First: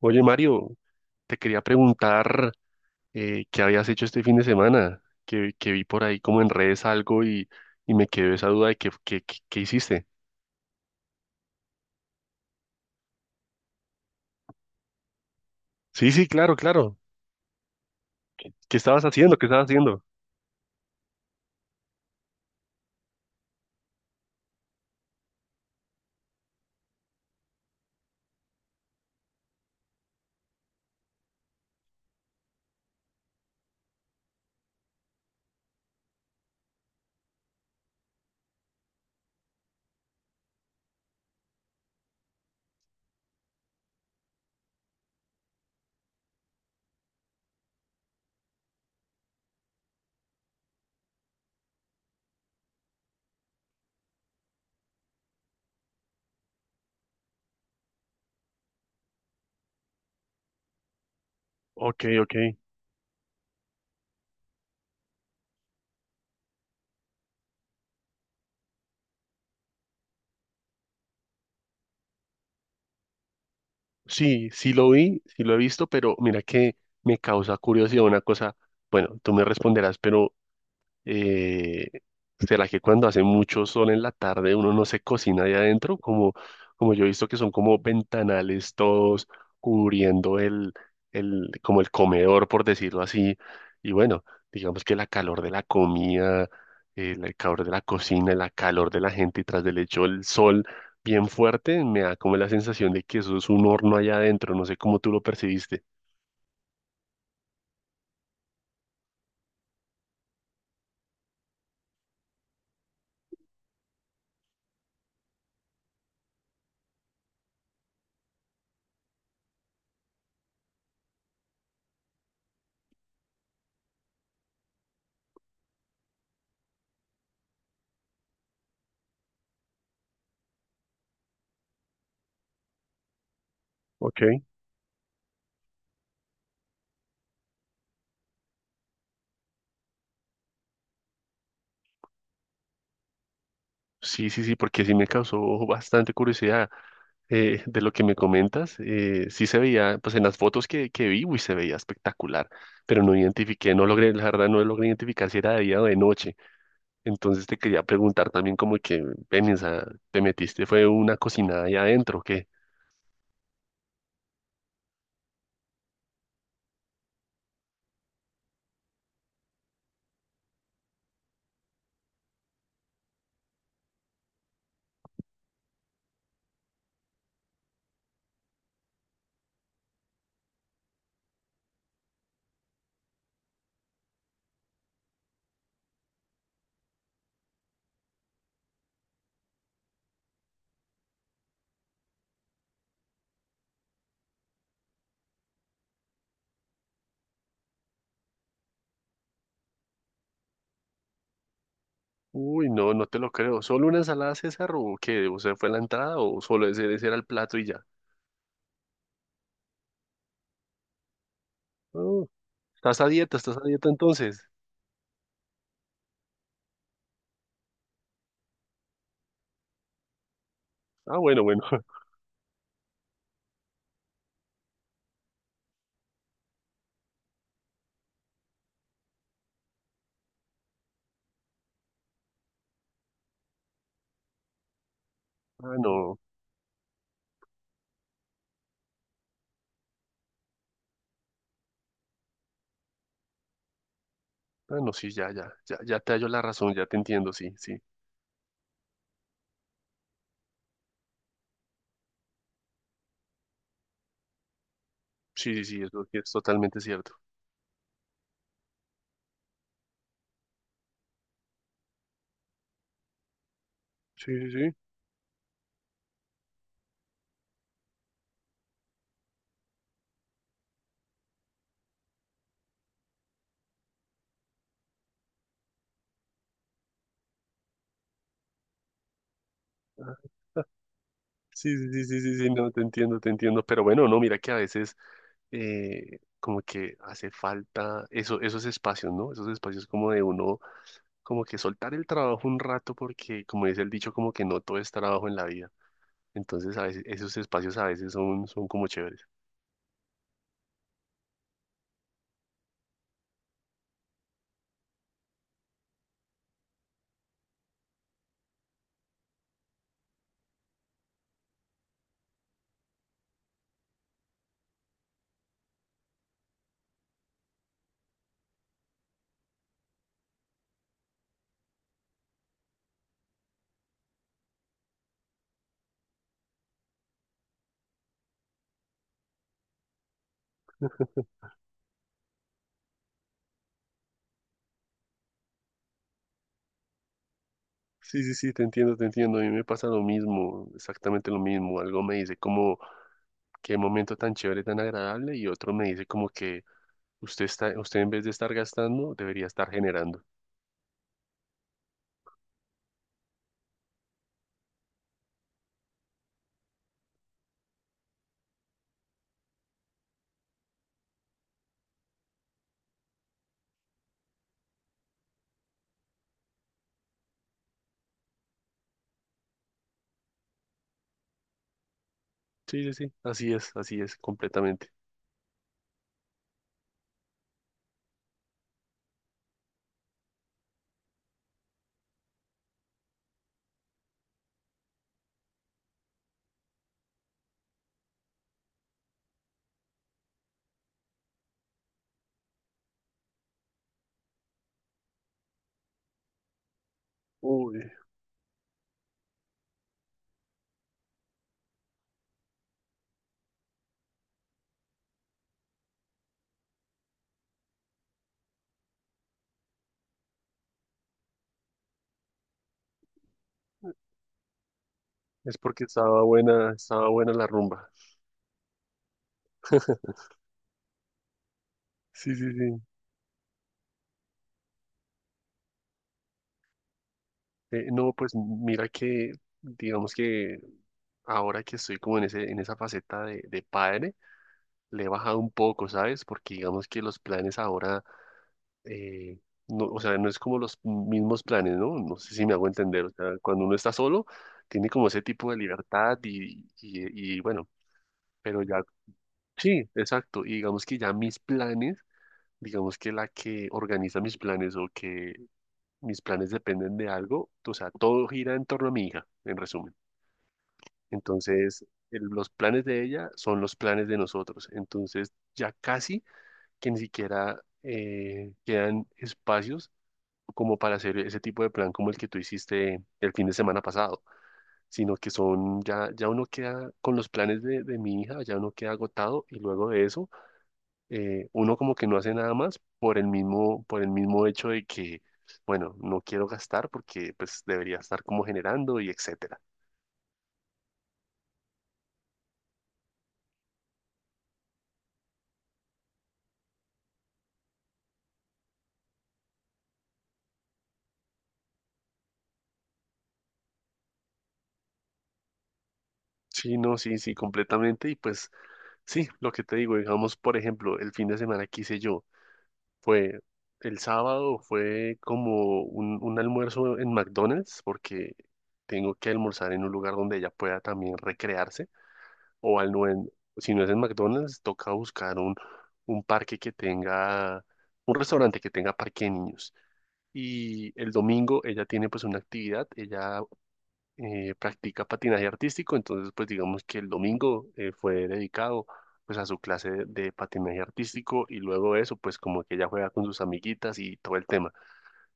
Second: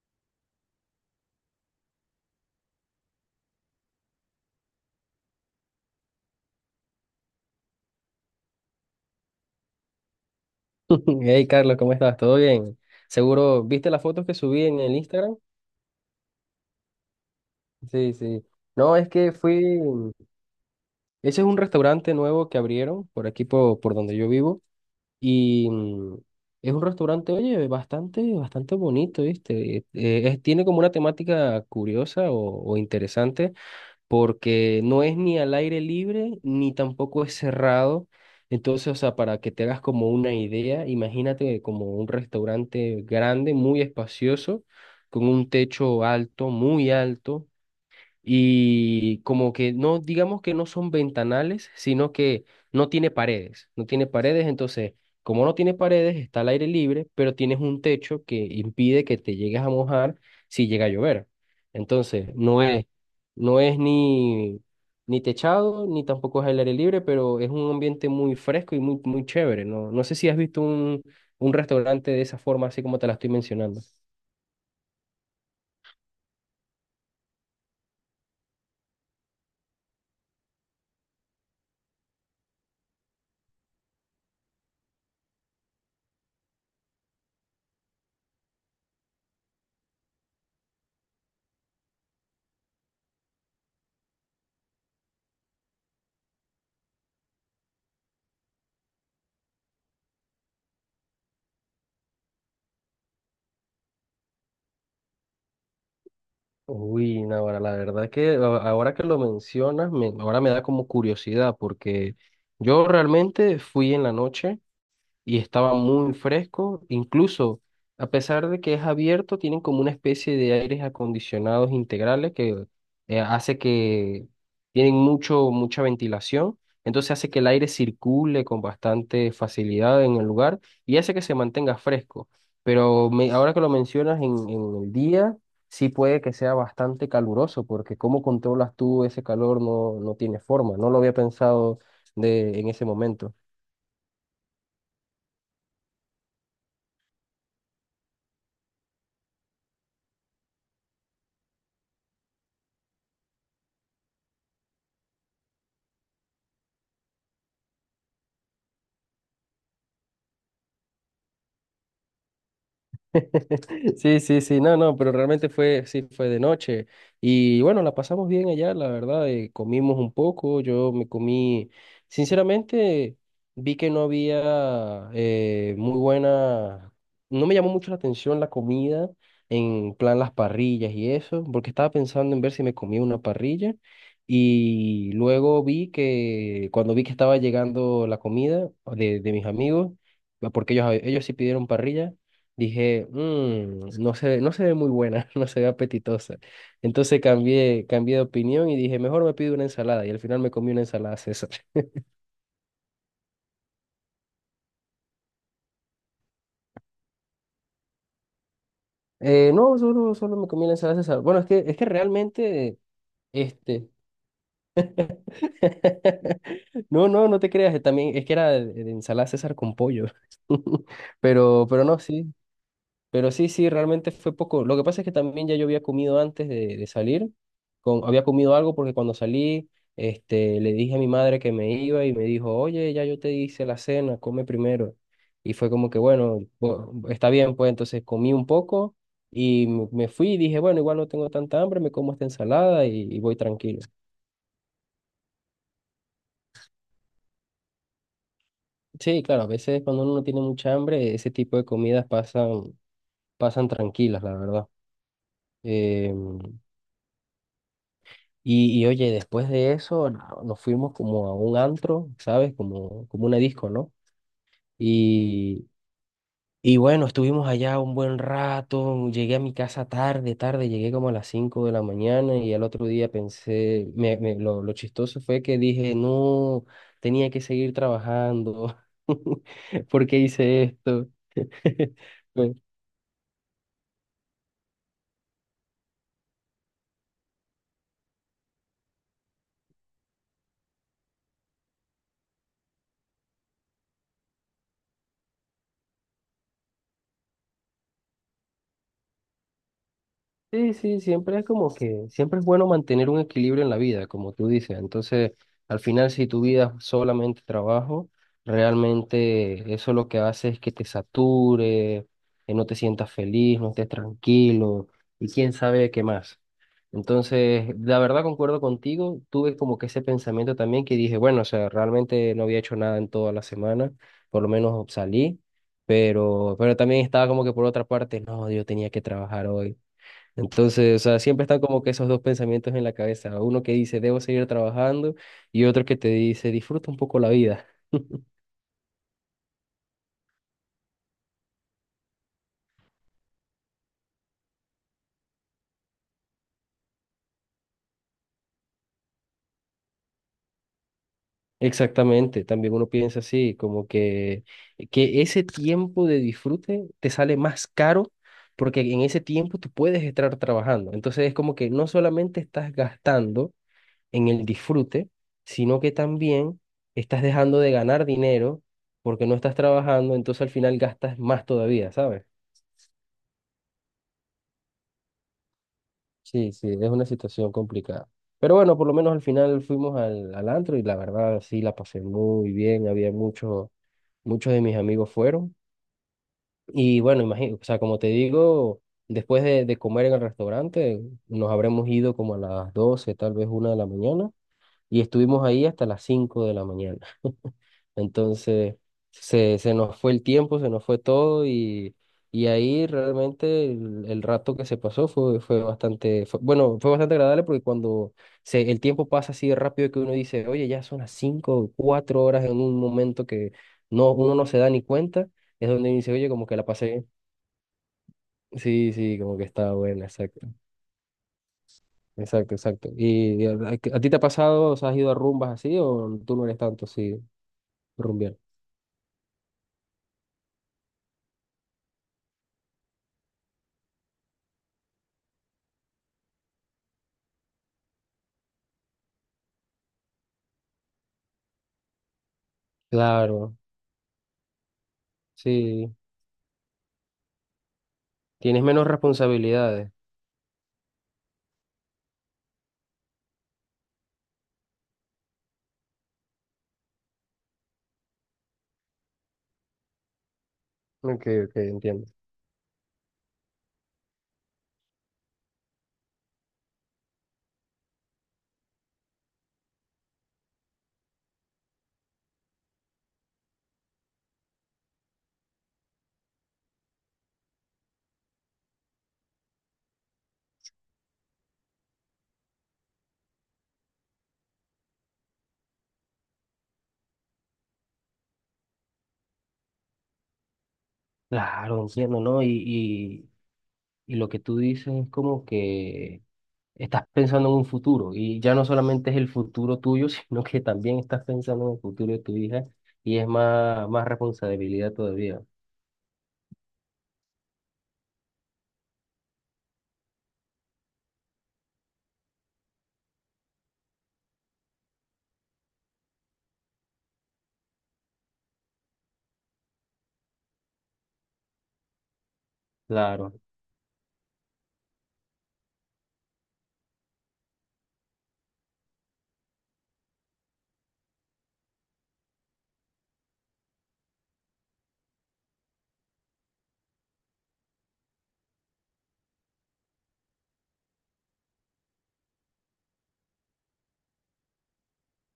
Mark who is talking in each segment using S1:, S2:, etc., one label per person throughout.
S1: Oye, Mario, te quería preguntar qué habías hecho este fin de semana, que vi por ahí como en redes algo y me quedó esa duda de qué hiciste.
S2: Hey, Carlos, ¿cómo estás? ¿Todo bien? Seguro, ¿viste las fotos que subí en el Instagram?
S1: Sí, sí, claro, claro.
S2: Sí, sí.
S1: ¿Qué
S2: No,
S1: estabas
S2: es que
S1: haciendo? ¿Qué
S2: fui.
S1: estabas haciendo?
S2: Ese es un restaurante nuevo que abrieron por aquí, por donde yo vivo. Y es un restaurante, oye, bastante, bastante bonito, ¿viste? Tiene como una temática curiosa o interesante, porque no es ni al aire libre ni tampoco es cerrado. Entonces, o sea, para que te hagas como una idea, imagínate como un restaurante grande, muy espacioso, con un techo alto, muy alto, y como que no, digamos que no son ventanales, sino que no tiene paredes, no tiene paredes. Entonces, como no tiene paredes, está al aire libre, pero tienes un techo que impide que te llegues a mojar si llega a llover.
S1: Ok,
S2: Entonces,
S1: ok.
S2: no es ni, techado, ni tampoco es al aire libre, pero es un ambiente muy fresco y muy, muy chévere, ¿no? No sé si has visto un restaurante de esa forma, así como te la estoy mencionando.
S1: Sí, sí lo vi, sí lo he visto, pero mira que me causa curiosidad una cosa. Bueno, tú me responderás, pero Eh, ¿será que cuando hace mucho sol en la tarde uno no se cocina ahí adentro? Como yo he visto que son como ventanales todos cubriendo el, como el comedor, por decirlo así. Y bueno, digamos que la calor de la comida, el calor de la cocina, la calor de la gente y tras del hecho el sol bien fuerte, me da como la sensación de que eso es un horno allá adentro. No sé cómo tú lo percibiste.
S2: Uy, Navarra, la verdad que ahora que lo mencionas, ahora me da como curiosidad, porque yo realmente fui en la noche y estaba muy fresco. Incluso, a pesar de que es abierto, tienen como una especie de aires acondicionados integrales que hace que tienen mucha ventilación. Entonces hace que el aire circule con bastante facilidad en el lugar y hace que se mantenga fresco. Pero ahora que lo mencionas
S1: Ok.
S2: en el día, sí puede que sea bastante caluroso, porque ¿cómo controlas tú ese calor? No, no tiene forma. No lo había pensado en ese momento.
S1: Sí, sí, sí, porque sí me causó bastante curiosidad de lo que me comentas. Sí se veía, pues en las fotos que vi, uy, se veía espectacular, pero no identifiqué, no logré, la verdad no logré identificar si era de día o de noche. Entonces te quería preguntar también como que, ven, esa, te metiste, fue una cocinada ahí adentro, ¿o qué?
S2: Sí, sí, sí, no, no, pero realmente fue, sí, fue de noche. Y bueno, la pasamos bien allá, la verdad. Comimos un poco, yo me comí, sinceramente, vi que no había, muy buena, no me llamó mucho la atención la comida, en plan las parrillas y eso, porque estaba pensando en ver si me comía una parrilla. Y luego vi que, cuando vi que estaba llegando la comida de mis amigos, porque ellos sí pidieron parrilla. Dije: "Mm, no se ve muy buena, no se ve apetitosa." Entonces cambié de opinión y dije, mejor me pido una ensalada. Y al final me comí una ensalada César.
S1: Uy, no, no te lo creo. ¿Solo una ensalada César o qué? ¿O sea, fue la entrada o solo ese, ese era el plato y ya?
S2: No, solo me comí la ensalada César. Bueno, es que
S1: Oh,
S2: realmente,
S1: ¿estás a dieta? ¿Estás a dieta
S2: este...
S1: entonces?
S2: No, no, no te creas, también es que era de ensalada César con pollo.
S1: Ah, bueno, bueno.
S2: Pero no, sí, pero sí, sí, realmente fue poco. Lo que pasa es que también ya yo había comido antes de salir. Había comido algo porque cuando salí, le dije a mi madre que me iba y me dijo: "Oye, ya yo te hice la cena, come primero." Y fue
S1: Ah,
S2: como que,
S1: no.
S2: bueno, está bien, pues entonces comí un poco y me fui y dije, bueno, igual no tengo tanta hambre, me como esta ensalada y, voy tranquilo.
S1: Ah, no, sí, ya, ya, ya, ya te hallo la razón, ya te entiendo, sí, sí,
S2: Sí, claro, a veces cuando uno no tiene mucha hambre, ese tipo de comidas pasan tranquilas, la verdad.
S1: sí, sí, sí, eso sí es
S2: Em,
S1: totalmente cierto.
S2: y oye, después de eso, nos fuimos como a un antro, ¿sabes? Como, como una disco, ¿no?
S1: Sí, sí, sí.
S2: Y, y bueno, estuvimos allá un buen rato, llegué a mi casa tarde, tarde, llegué como a las 5 de la mañana, y al otro día pensé, lo chistoso fue que dije: "No, tenía que seguir trabajando, ¿por
S1: Ah,
S2: qué hice esto?"
S1: sí, sí, sí, sí, sí, sí,
S2: Pues,
S1: no, te entiendo, pero bueno, no, mira que a veces como que hace falta eso, esos espacios, ¿no? Esos espacios como de uno, como que soltar el trabajo un rato porque, como dice el dicho, como que no todo es trabajo en la vida. Entonces, a veces, esos espacios a veces son, son como chéveres.
S2: sí, sí, siempre es como que, siempre es bueno mantener un equilibrio en la vida, como tú dices. Entonces, al final, si tu vida es solamente trabajo, realmente eso lo que hace es que te sature, que no te sientas feliz, no estés tranquilo, y quién sabe qué más. Entonces, la verdad, concuerdo contigo, tuve como que ese pensamiento también, que dije, bueno, o sea, realmente no había hecho nada en toda la semana, por lo menos salí, pero también estaba como que, por otra parte, no, yo tenía que trabajar hoy. Entonces, o sea, siempre están como que esos dos pensamientos en la cabeza. Uno que dice, debo seguir trabajando, y otro que te dice, disfruta un poco la vida.
S1: Sí, sí, sí, te entiendo, te entiendo. A mí me pasa lo mismo, exactamente lo mismo. Algo me dice como qué momento tan chévere, tan agradable, y otro me dice como que usted está, usted en vez de estar gastando, debería estar generando.
S2: Exactamente, también uno piensa así, como que ese tiempo de disfrute te sale más caro, porque en ese tiempo tú puedes estar trabajando. Entonces es como que no solamente estás gastando en el disfrute, sino que también estás dejando de ganar dinero porque no estás trabajando, entonces al final gastas más todavía, ¿sabes?
S1: Sí, sí, sí, así es, completamente.
S2: Sí, sí, es una situación complicada. Pero bueno, por lo menos al final fuimos al, antro y la verdad sí la pasé muy bien. Había muchos, muchos de mis amigos fueron. Y bueno, imagino, o sea, como te digo, después de comer en el restaurante, nos habremos ido como a las 12, tal vez 1 de la mañana, y estuvimos ahí hasta las 5 de la mañana.
S1: Uy,
S2: Entonces, se nos fue el tiempo, se nos fue todo, y ahí realmente el rato que se pasó fue bastante, bueno, fue bastante agradable, porque cuando el tiempo pasa así de rápido, que uno dice, oye, ya son las 5 o 4 horas en un momento, que no, uno no se da ni cuenta.
S1: es
S2: Es
S1: porque
S2: donde uno dice, oye, como que la pasé
S1: estaba
S2: bien.
S1: buena la rumba.
S2: Sí, sí, como que estaba buena, exacto.
S1: Sí, sí,
S2: Exacto,
S1: sí.
S2: exacto. ¿Y a ti te ha pasado, o sea, has ido a rumbas así o tú no eres tanto así,
S1: No, pues
S2: rumbiar?
S1: mira que, digamos que ahora que estoy como en ese, en esa faceta de padre, le he bajado un poco, ¿sabes? Porque digamos que los planes ahora eh, no, o sea, no es como los mismos planes, ¿no? No sé si me hago entender. O sea,
S2: Claro,
S1: cuando uno está solo, tiene como ese tipo de
S2: sí.
S1: libertad y bueno, pero
S2: Tienes
S1: ya,
S2: menos
S1: sí,
S2: responsabilidades.
S1: exacto. Y digamos que ya mis planes, digamos que la que organiza mis planes o que mis planes dependen de algo, o sea, todo gira en torno a mi hija, en resumen.
S2: Ok, ok,
S1: Entonces,
S2: entiendo.
S1: el- los planes de ella son los planes de nosotros. Entonces, ya casi que ni siquiera quedan espacios como para hacer ese tipo de plan como el que tú hiciste el fin de semana pasado, sino que son, ya, ya uno queda con los planes de mi hija, ya uno queda agotado y luego de eso, uno como que no hace nada más por el mismo hecho de que, bueno, no quiero gastar porque pues debería estar como generando y etcétera.
S2: Claro, entiendo, ¿no? Y, y lo que tú dices es como que estás pensando en un futuro y ya no solamente es el futuro tuyo, sino que también estás pensando en el futuro de tu hija, y es más, más responsabilidad todavía.
S1: Sí, no, sí, sí, completamente. Y pues sí, lo que te digo, digamos, por ejemplo, el fin de semana que hice yo. Fue el sábado, fue como un almuerzo en McDonald's, porque tengo que almorzar en un lugar donde ella pueda también recrearse, o al no en-
S2: Claro.
S1: si no es en McDonald's, toca buscar un parque que tenga, un restaurante que tenga parque de niños. Y el domingo ella tiene pues una actividad, ella practica patinaje artístico, entonces pues digamos que el domingo fue dedicado pues a su clase de patinaje artístico y luego de eso pues como que ella juega con sus amiguitas y todo el tema.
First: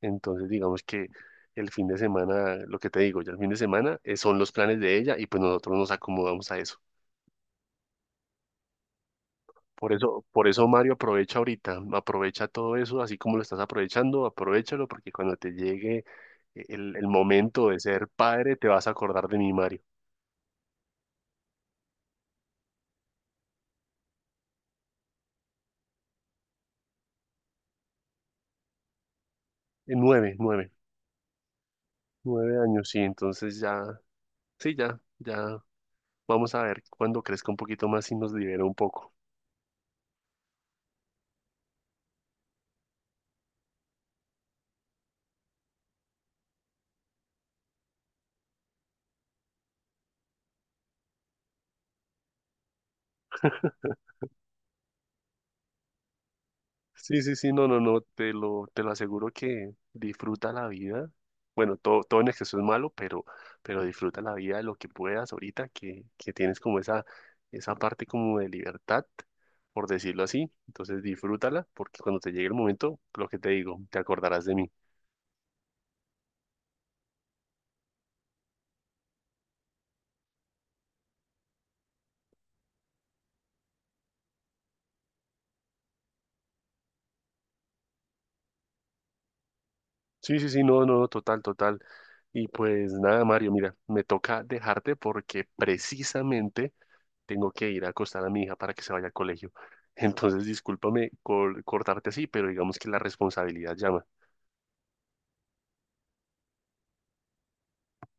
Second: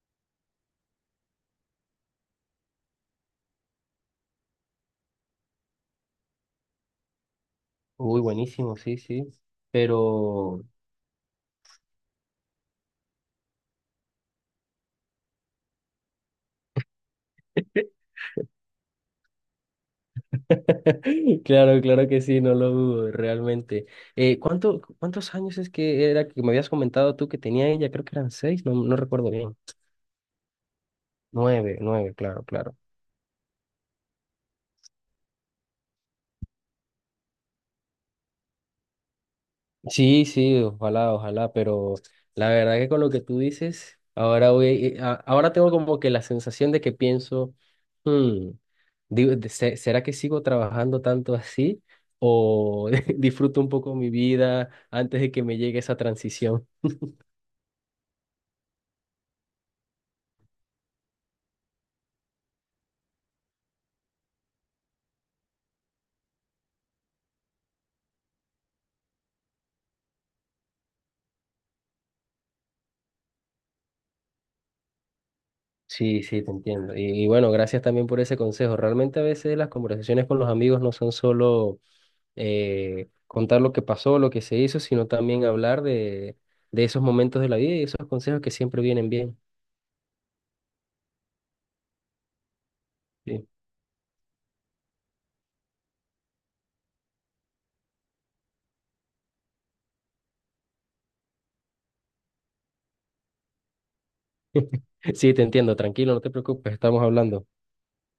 S1: Entonces digamos que el fin de semana, lo que te digo, ya el fin de semana son los planes de ella y pues nosotros nos acomodamos a eso.
S2: Uy, buenísimo, sí, sí.
S1: Por eso, por
S2: Pero...
S1: eso Mario aprovecha ahorita, aprovecha todo eso así como lo estás aprovechando, aprovechalo porque cuando te llegue el momento de ser padre te vas a acordar de mi Mario.
S2: Claro, claro que sí, no lo dudo, realmente. ¿ Cuántos años es que era que me habías comentado tú que tenía ella? Creo que eran 6, no, no recuerdo bien.
S1: 9, 9.
S2: Nueve, nueve, claro,
S1: Nueve
S2: claro.
S1: años, sí, entonces ya, sí, ya, ya, vamos a ver cuando crezca un poquito más y nos libera un poco.
S2: Sí, sí, ojalá, ojalá, pero la verdad que con lo que tú dices, ahora voy, ahora tengo como que la sensación de que pienso, hmm, digo, ¿será que sigo trabajando tanto así, o disfruto un poco mi vida antes de que me llegue esa transición?
S1: Sí, sí, sí, no, no, no, te lo aseguro que disfruta la vida. Bueno, todo, todo en exceso es malo, pero disfruta la vida de lo que puedas ahorita, que tienes como esa parte como de libertad, por decirlo así. Entonces disfrútala, porque cuando te llegue el momento, lo que te digo, te acordarás de mí.
S2: Sí, sí, te entiendo. Y bueno, gracias también por ese consejo. Realmente, a veces las conversaciones con los amigos no son solo contar lo que pasó, lo que se hizo, sino también hablar de esos momentos de la vida y esos consejos que siempre vienen bien.
S1: Sí, sí, sí, no, no, no total, total. Y pues nada,
S2: Sí.
S1: Mario, mira, me toca dejarte porque precisamente tengo que ir a acostar a mi hija para que se vaya al colegio. Entonces, discúlpame col- cortarte así, pero digamos que la responsabilidad llama.
S2: Sí, te entiendo, tranquilo, no te preocupes, estamos hablando.